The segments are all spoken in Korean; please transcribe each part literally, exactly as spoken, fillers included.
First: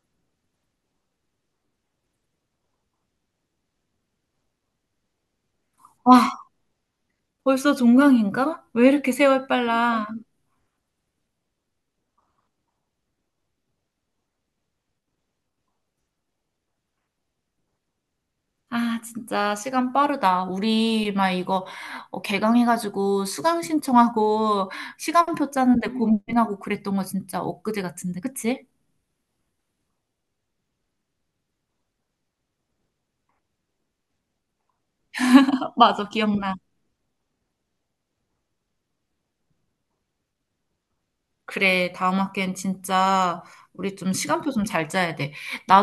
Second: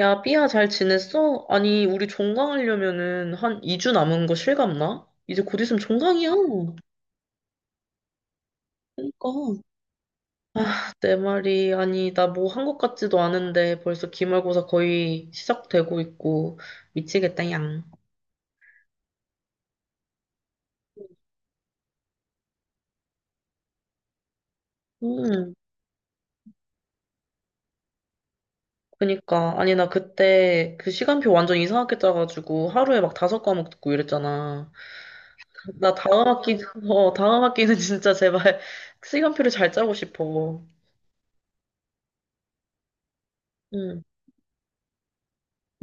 야, 삐야, 잘 지냈어? 아니, 우리 종강하려면은 한 이 주 남은 거 실감나? 이제 곧 있으면 와, 종강이야. 벌써 종강인가? 왜 이렇게 그러니까. 세월 빨라? 아, 내 말이. 아니, 나 뭐 한 것 같지도 않은데 벌써 기말고사 거의 시작되고 있고. 미치겠다, 양. 아, 진짜 시간 빠르다. 우리 막 이거 어, 개강해가지고 수강 신청하고 시간표 음, 짜는데 고민하고 그랬던 거 진짜 엊그제 같은데, 그치? 그니까. 아니, 나 그때 그 시간표 완전 이상하게 짜가지고 하루에 막 다섯 과목 듣고 이랬잖아. 나 맞아, 다음 기억나. 학기, 어, 다음 학기는 진짜 제발 시간표를 잘 짜고 싶어. 그래, 다음 학기엔 진짜 우리 응, 좀 시간표 좀 잘 짜야 돼.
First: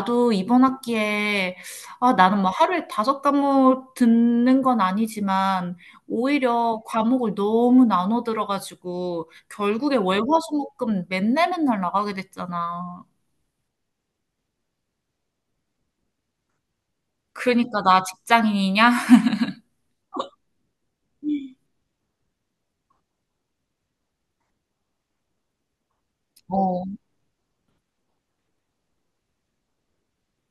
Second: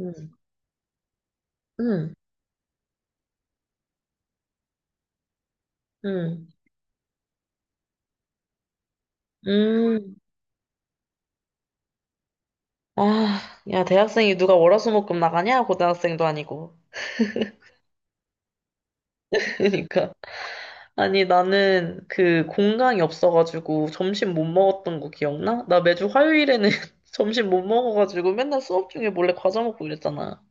응, 이번 학기에, 아, 응, 나는 뭐 하루에 다섯 과목 듣는 건 아니지만, 응. 오히려 과목을 너무 나눠 들어가지고, 결국에 음, 월, 화, 수, 목, 금 맨날 맨날 나가게 됐잖아. 아, 야, 대학생이 누가 월화수목금 나가냐? 고등학생도 아니고. 그러니까 나 직장인이냐? 그러니까. 아니, 나는 그 공강이 없어가지고 점심 못 먹었던 거 기억나? 나 매주 화요일에는 어, 점심 못 먹어가지고 맨날 수업 중에 몰래 과자 먹고 이랬잖아.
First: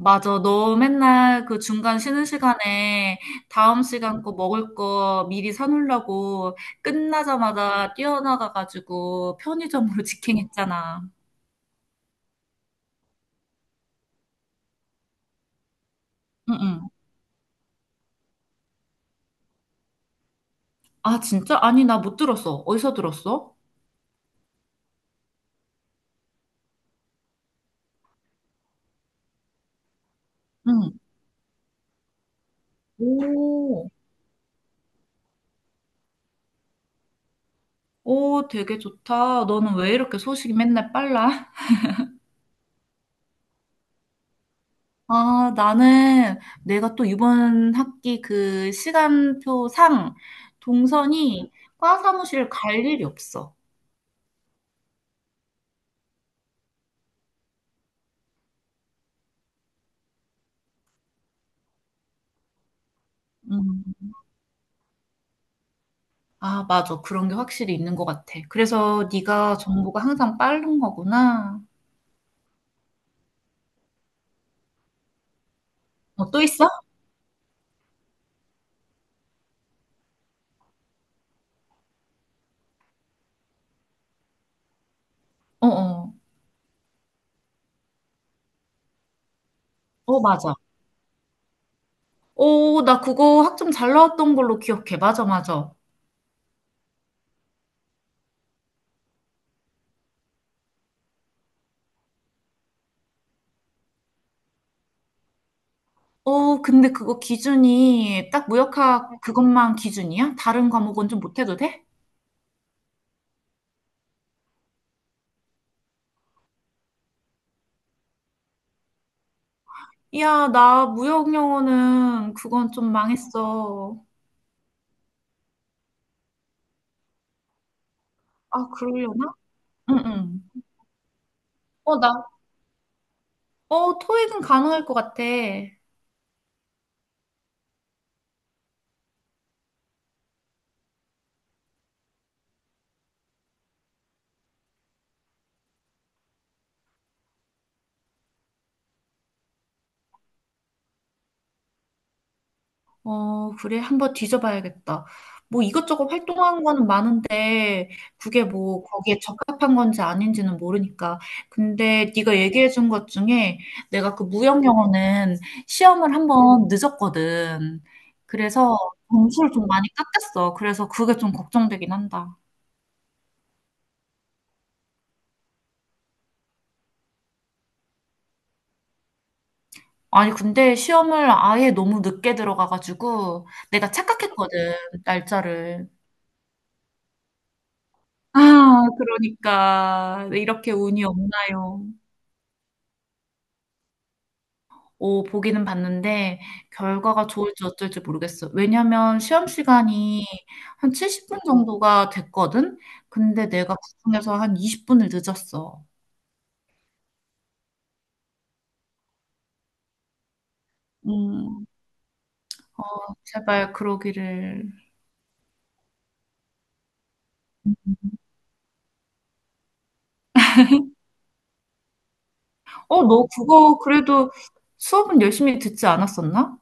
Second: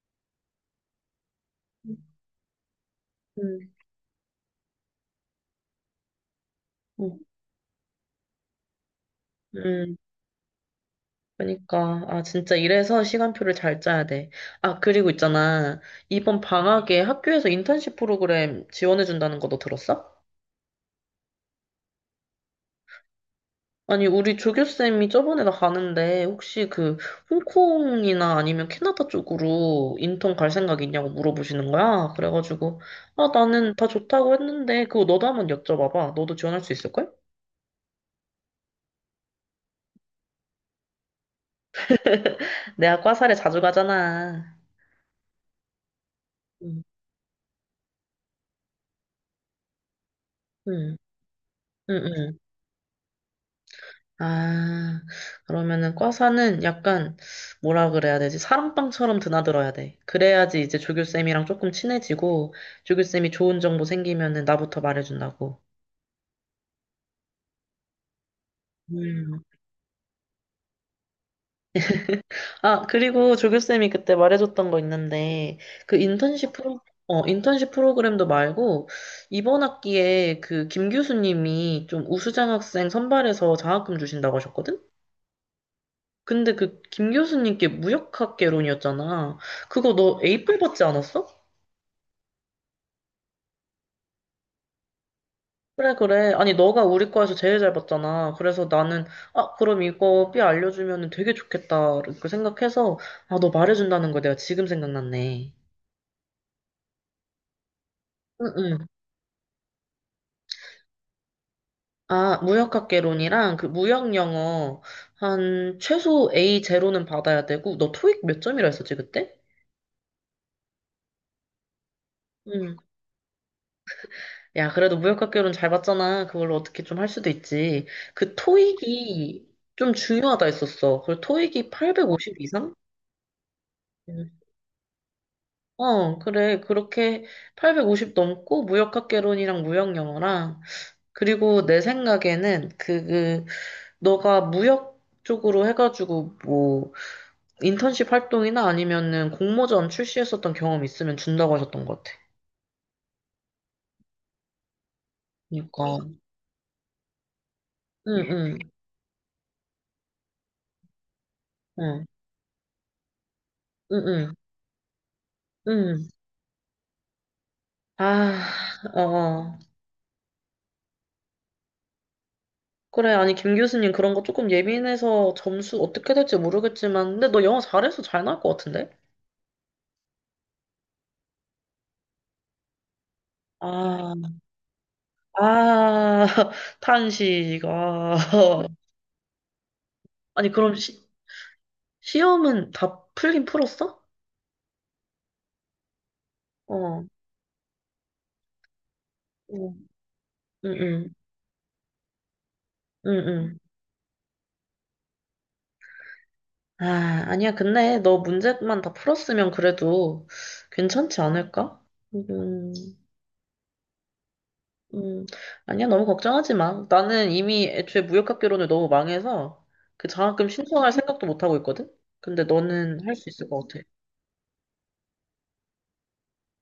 맞아. 너 맨날 그 중간 쉬는 시간에 음, 다음 시간 거 먹을 거 미리 사놓으려고 음, 끝나자마자 뛰어나가가지고 음. 편의점으로 직행했잖아. 그러니까. 아, 진짜 이래서 시간표를 잘 짜야 돼. 아, 그리고 있잖아. 이번 응응. 방학에 학교에서 인턴십 프로그램 지원해준다는 거 너 들었어? 아, 진짜? 아니, 나 못 들었어. 어디서 들었어? 아니, 우리 조교쌤이 저번에 나 가는데, 혹시 그, 홍콩이나 아니면 캐나다 쪽으로 인턴 갈 생각 응. 있냐고 물어보시는 거야? 그래가지고, 아, 나는 다 오. 좋다고 했는데, 그거 너도 한번 여쭤봐봐. 너도 지원할 수 있을걸? 오, 되게 좋다. 너는 왜 이렇게 소식이 맨날 빨라? 내가 과사를 자주 가잖아. 아, 나는 응, 내가 또 이번 학기 그 시간표상 응, 동선이 응, 과 응. 사무실 갈 일이 없어. 아, 그러면은 과사는 약간, 뭐라 그래야 되지? 사랑방처럼 드나들어야 돼. 그래야지 이제 조교쌤이랑 조금 친해지고, 조교쌤이 좋은 정보 생기면은 나부터 말해준다고. 아, 맞아. 그런 게 확실히 있는 것 같아. 그래서 음, 네가 정보가 항상 빠른 거구나. 아, 그리고 조교쌤이 그때 말해줬던 거 있는데, 그 어, 또 인턴십 있어? 프로, 어, 인턴십 프로그램도 말고, 이번 학기에 그 김 교수님이 좀 우수장 학생 선발해서 장학금 주신다고 하셨거든? 어, 어. 근데 그 김 교수님께 무역학개론이었잖아. 그거 너 어, 맞아. 에이 포 받지 않았어? 어, 나 그거 학점 잘 나왔던 걸로 기억해. 맞아, 맞아. 그래, 그래. 아니, 너가 우리 과에서 제일 잘 봤잖아. 그래서 나는, 아, 그럼 이거 B 알려주면 되게 좋겠다. 이렇게 생각해서, 아, 너 말해준다는 거 내가 지금 생각났네. 어, 근데 그거 기준이 딱 응응. 무역학 그것만 기준이야? 다른 과목은 좀 못해도 돼? 아, 무역학개론이랑 그 무역영어 한 최소 에이 제로는 받아야 되고 너 토익 몇 점이라 했었지 그때? 야, 나 무역 영어는 그건 응. 좀 망했어. 야, 그래도 무역학개론 잘 봤잖아. 그걸로 어떻게 좀 할 수도 있지. 그 아, 그러려나? 토익이 좀 응, 응. 중요하다 했었어. 그 토익이 어, 나, 팔백오십 이상? 어, 응. 토익은 가능할 것 같아. 어, 그래. 그렇게 팔백오십 넘고 무역학개론이랑 무역영어랑 그리고 내 생각에는 그, 그 너가 무역 쪽으로 해가지고 뭐 인턴십 활동이나 아니면은 공모전 출시했었던 경험 있으면 준다고 하셨던 것 같아. 어, 그래. 한번 뒤져봐야겠다. 뭐 그러니까, 이것저것 응, 활동한 거는 많은데 그게 응, 뭐 거기에 적합한 건지 아닌지는 모르니까. 응, 근데 네가 얘기해 준 것 중에 응, 내가 그 응, 무역 영어는 응. 시험을 한번 늦었거든. 아, 그래서 어, 점수를 어. 좀 많이 깎였어. 그래서 그게 좀 걱정되긴 한다. 그래, 아니, 김 교수님 그런 거 조금 예민해서 점수 어떻게 될지 모르겠지만, 근데 너 영어 잘해서 잘 나올 것 같은데? 아니, 근데 시험을 아예 너무 늦게 들어가가지고 내가 아, 착각했거든, 날짜를. 아, 탄식, 아. 아, 그러니까 아니, 이렇게 그럼 운이 시, 없나요? 시험은 다 풀긴 풀었어? 오, 보기는 봤는데 어, 어. 결과가 좋을지 어쩔지 모르겠어. 왜냐면 시험 시간이 응, 한 응, 칠십 분 정도가 됐거든? 응, 근데 응. 내가 그중에서 한 이십 분을 늦었어. 아, 아니야. 근데 너 문제만 다 풀었으면 그래도 괜찮지 음. 않을까? 음, 어, 제발 그러기를. 음, 아니야. 너무 걱정하지 마. 나는 이미 애초에 무역학개론을 너무 망해서 그 장학금 신청할 생각도 못 하고 있거든? 근데 어, 너는 할 너 수 있을 것 그거 같아. 그래도 수업은 열심히 듣지 않았었나?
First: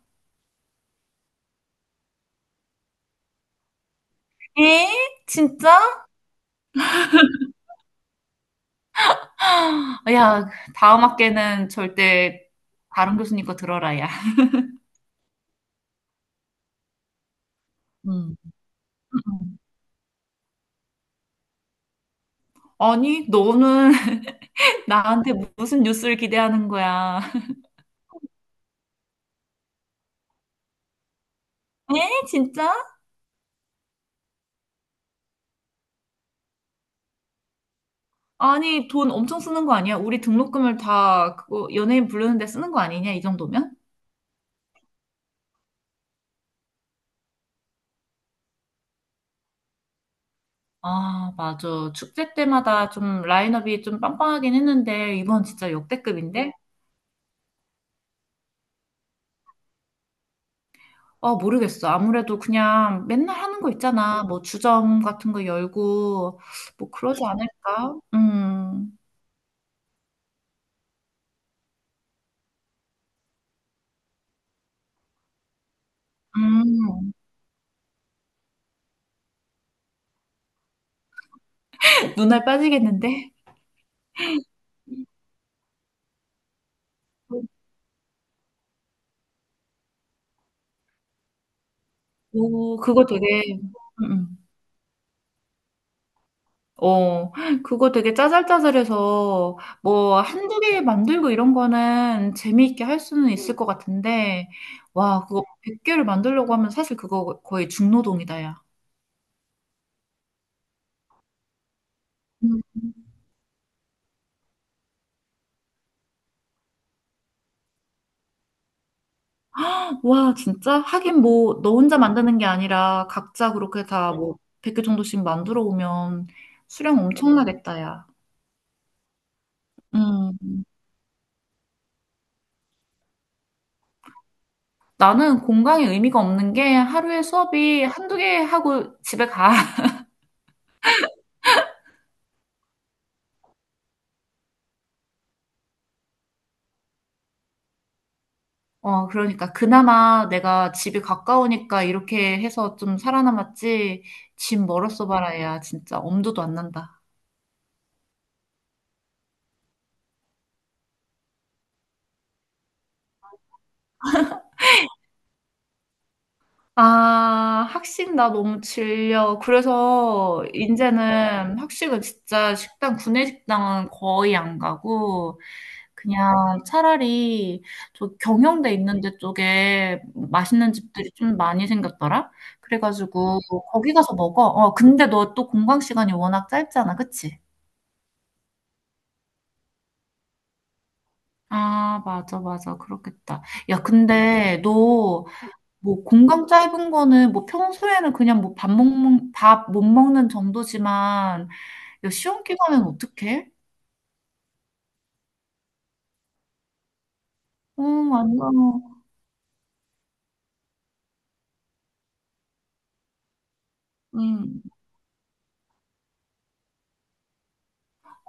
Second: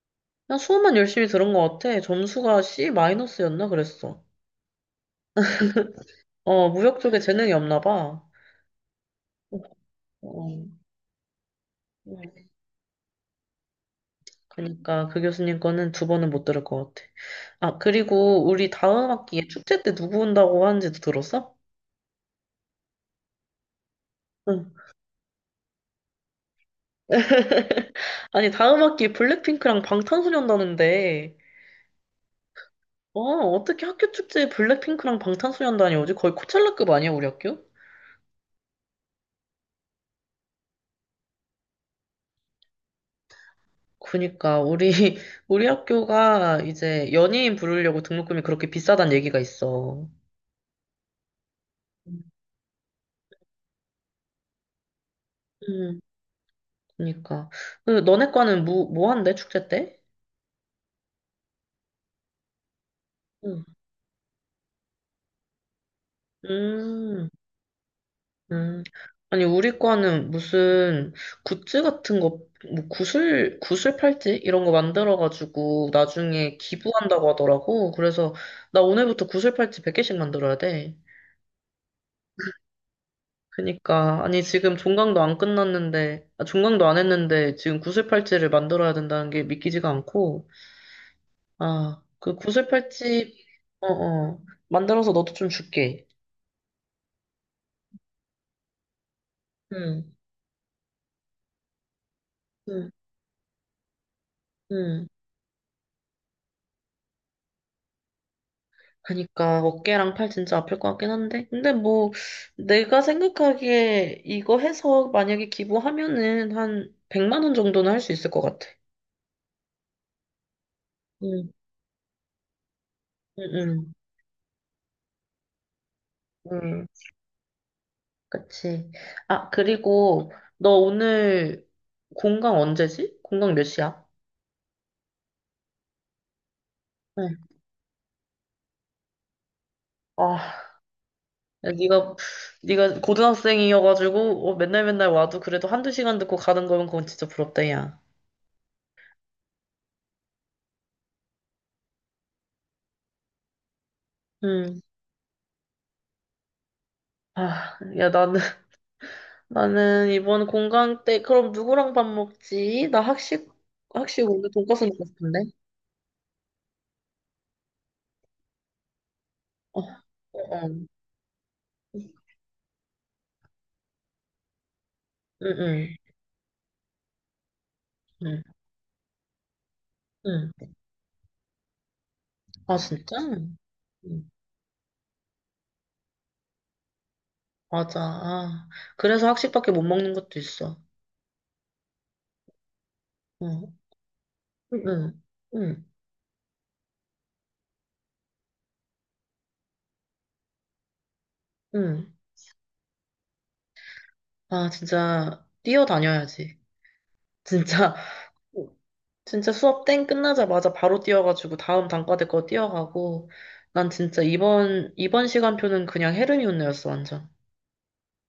난 수업만 열심히 들은 것 같아. 점수가 C 마이너스였나 그랬어. 에? 진짜? 어, 무역 쪽에 재능이 없나 봐. 어, 야, 어. 다음 학기에는 어. 절대 다른 교수님 거 들어라, 야. 그러니까 그 교수님 거는 두 번은 못 들을 것 같아. 아, 음. 그리고 우리 다음 학기에 음. 축제 때 누구 온다고 하는지도 들었어? 아니, 너는 응. 나한테 무슨 뉴스를 기대하는 거야? 아니, 다음 학기에 블랙핑크랑 방탄소년단인데, 에? 진짜? 어, 어떻게 학교 축제에 블랙핑크랑 방탄소년단이 오지? 거의 코첼라급 아니야, 우리 학교? 아니, 돈 엄청 쓰는 거 아니야? 우리 등록금을 다 그거 연예인 부르는데 쓰는 거 아니냐? 이 정도면? 그니까, 우리, 우리 학교가 이제 연예인 부르려고 등록금이 그렇게 비싸단 얘기가 있어. 아, 맞아. 축제 때마다 좀 라인업이 좀 빵빵하긴 했는데, 이번 진짜 음, 역대급인데? 그니까. 그, 너네 과는 뭐, 뭐 한대, 축제 때? 어, 모르겠어. 아무래도 그냥 맨날 하는 응. 거 있잖아. 뭐 주점 같은 거 열고, 뭐 그러지 음. 않을까? 음, 음, 아니, 우리 과는 무슨 굿즈 같은 거, 뭐 구슬, 구슬 팔찌? 이런 거 만들어가지고 나중에 음, 기부한다고 하더라고. 그래서 나 오늘부터 구슬 팔찌 백 개씩 만들어야 돼. 눈알 빠지겠는데? 그니까, 아니, 지금 종강도 안 끝났는데, 아, 종강도 안 했는데 지금 구슬 팔찌를 만들어야 된다는 게 믿기지가 않고, 아, 그 구슬 오, 그거 되게, 팔찌, 음. 음. 어어, 만들어서 너도 좀 줄게. 어, 그거 되게 짜잘짜잘해서 응, 뭐 한두 개 만들고 이런 거는 재미있게 응, 할 수는 있을 것 같은데, 응. 와, 그거 백 개를 만들려고 하면 사실 그거 거의 중노동이다, 야. 그러니까 어깨랑 팔 진짜 아플 것 같긴 한데 근데 뭐 음. 내가 생각하기에 이거 해서 만약에 기부하면은 한 백만 원 정도는 할 수 있을 것 같아. 와, 진짜? 하긴 응, 뭐, 너 혼자 만드는 게 아니라 응, 각자 그렇게 응, 다 뭐, 백 개 정도씩 만들어 오면 응, 수량 엄청나겠다, 야. 그치. 아, 그리고 음. 너 오늘 공강 언제지? 공강 몇 시야? 나는 공강의 의미가 없는 게 하루에 응. 수업이 한두 개 하고 집에 가. 아, 야, 네가 네가 고등학생이어가지고 어, 맨날 맨날 와도 그래도 한두 시간 듣고 가는 거면 그건 진짜 부럽다, 야. 어, 그러니까 그나마 내가 집이 가까우니까 이렇게 해서 좀 살아남았지. 집 응. 멀었어 봐라야 진짜 엄두도 안 난다. 아, 야, 나는 나는 이번 공강 때, 그럼 누구랑 밥 먹지? 나 학식, 학식 오늘 돈까스 먹고 싶은데? 아, 학식 나 너무 질려. 어, 어, 그래서 어. 이제는 학식은 응, 진짜 식당 구내식당은 거의 안 가고 응, 그냥 차라리 저 응, 경영대 있는 데 쪽에 응. 맛있는 집들이 좀 많이 생겼더라. 아, 진짜? 그래가지고 거기 가서 응, 먹어. 어, 근데 너 또 공강 시간이 워낙 짧잖아. 그치? 맞아. 아, 그래서 학식밖에 못 먹는 것도 있어. 아, 맞아, 맞아. 그렇겠다. 어, 야, 근데 응, 응, 너 응, 뭐 공강 짧은 거는 뭐 평소에는 그냥 뭐 밥 먹는, 밥 못 먹는 정도지만 야, 응. 시험 기간엔 어떡해? 아, 진짜, 뛰어다녀야지. 어, 진짜, 완전, 진짜 수업 땡 끝나자마자 바로 뛰어가지고 다음 단과대 거 뛰어가고, 난 진짜 응. 이번, 이번 시간표는 그냥 헤르미온느였어, 완전.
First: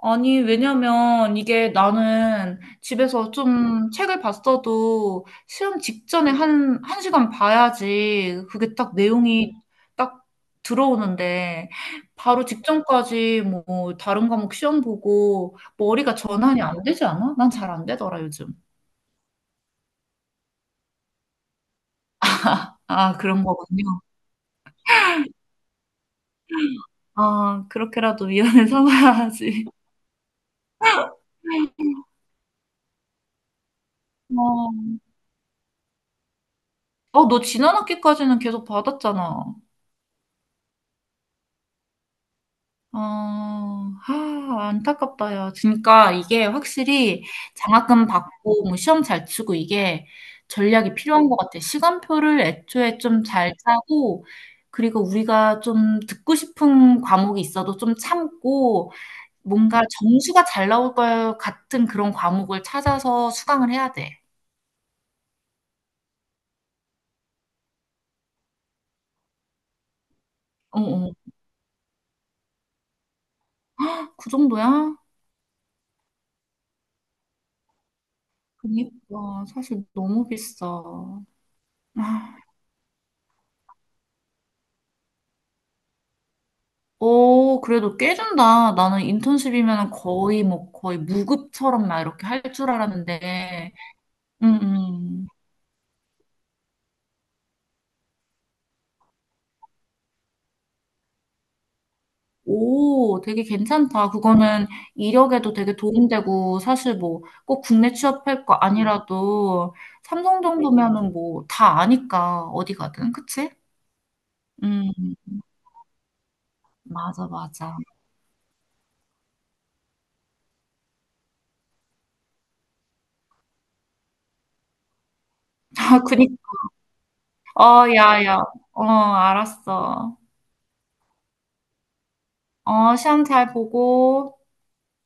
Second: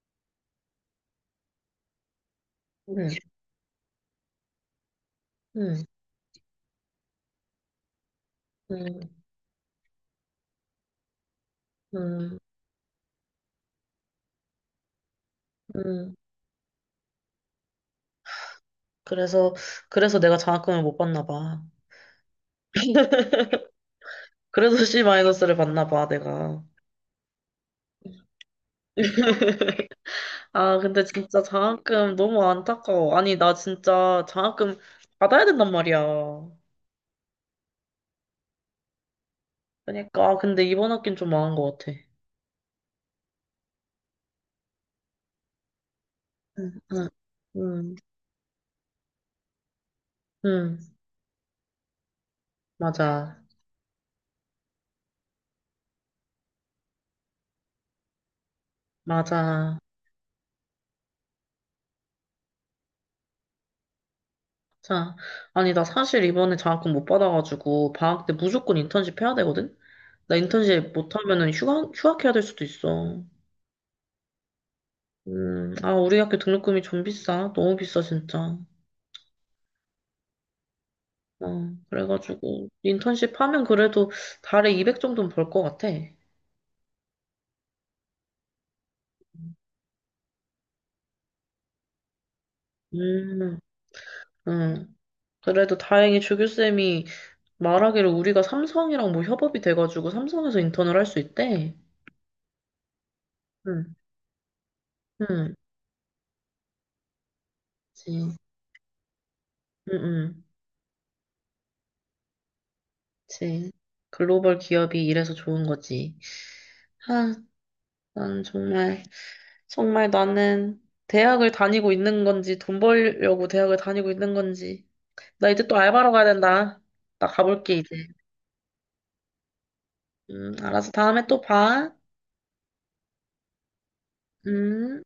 아니, 왜냐면 이게 나는 응. 집에서 좀 책을 봤어도 시험 음, 직전에 한, 한 시간 봐야지 그게 딱 음, 내용이 딱 들어오는데 음, 바로 직전까지 뭐 다른 과목 시험 보고 음. 머리가 전환이 안 되지 않아? 난 잘 안 되더라, 요즘. 그래서, 그래서 내가 장학금을 못 받나 봐. 아, 그런 거군요. 그래서 C-를 마이너스 받나 봐, 내가. 아, 그렇게라도 위안을 삼아야지. 아, 근데 진짜 장학금 너무 안타까워. 아니, 나 진짜 어, 장학금 받아야 된단 말이야. 어, 너 지난 학기까지는 계속 받았잖아. 그러니까, 아, 근데 이번 학기는 좀 망한 것 같아. 어, 하, 안타깝다, 야. 그러니까 이게 응, 응, 확실히 응, 장학금 받고 뭐 시험 잘 치고 이게 응, 전략이 필요한 것 같아. 시간표를 애초에 좀 맞아, 잘 짜고, 그리고 우리가 좀 듣고 싶은 과목이 있어도 좀 참고, 맞아. 뭔가 점수가 잘 나올 것 같은 그런 과목을 찾아서 수강을 해야 돼. 자, 아니, 나 사실 이번에 장학금 못 받아가지고, 방학 때 무조건 인턴십 해야 되거든? 나 어, 인턴십 어. 못하면은 휴학, 휴학해야 될 수도 있어. 그 정도야? 음, 아, 우리 학교 등록금이 좀 비싸. 너무 비싸, 진짜. 그니까, 사실 너무 비싸. 어, 아, 그래가지고, 인턴십 하면 그래도 달에 이백 정도는 벌 것 같아. 오, 그래도 꽤 준다. 나는 인턴십이면 거의 뭐 거의 무급처럼 막 이렇게 할 줄 음, 알았는데. 음, 음. 음. 그래도 다행히 조교쌤이 말하기를 우리가 삼성이랑 뭐 협업이 돼가지고 삼성에서 인턴을 할 수 있대. 오, 되게 응, 괜찮다. 그거는 이력에도 응, 되게 도움되고 사실 뭐 꼭 국내 그치. 취업할 거 아니라도 응, 삼성 응, 정도면은 뭐 다 아니까 어디 가든 그치? 그치. 글로벌 음, 기업이 이래서 좋은 거지. 맞아, 아, 맞아. 난 정말, 정말 나는 대학을 다니고 있는 건지, 돈 벌려고 대학을 다니고 있는 건지, 나 이제 또 아, 알바로 가야 그니, 된다. 나 가볼게, 어, 이제. 야, 야. 어, 알았어. 음, 알았어. 다음에 또 봐. 어, 시험 잘 보고. 음.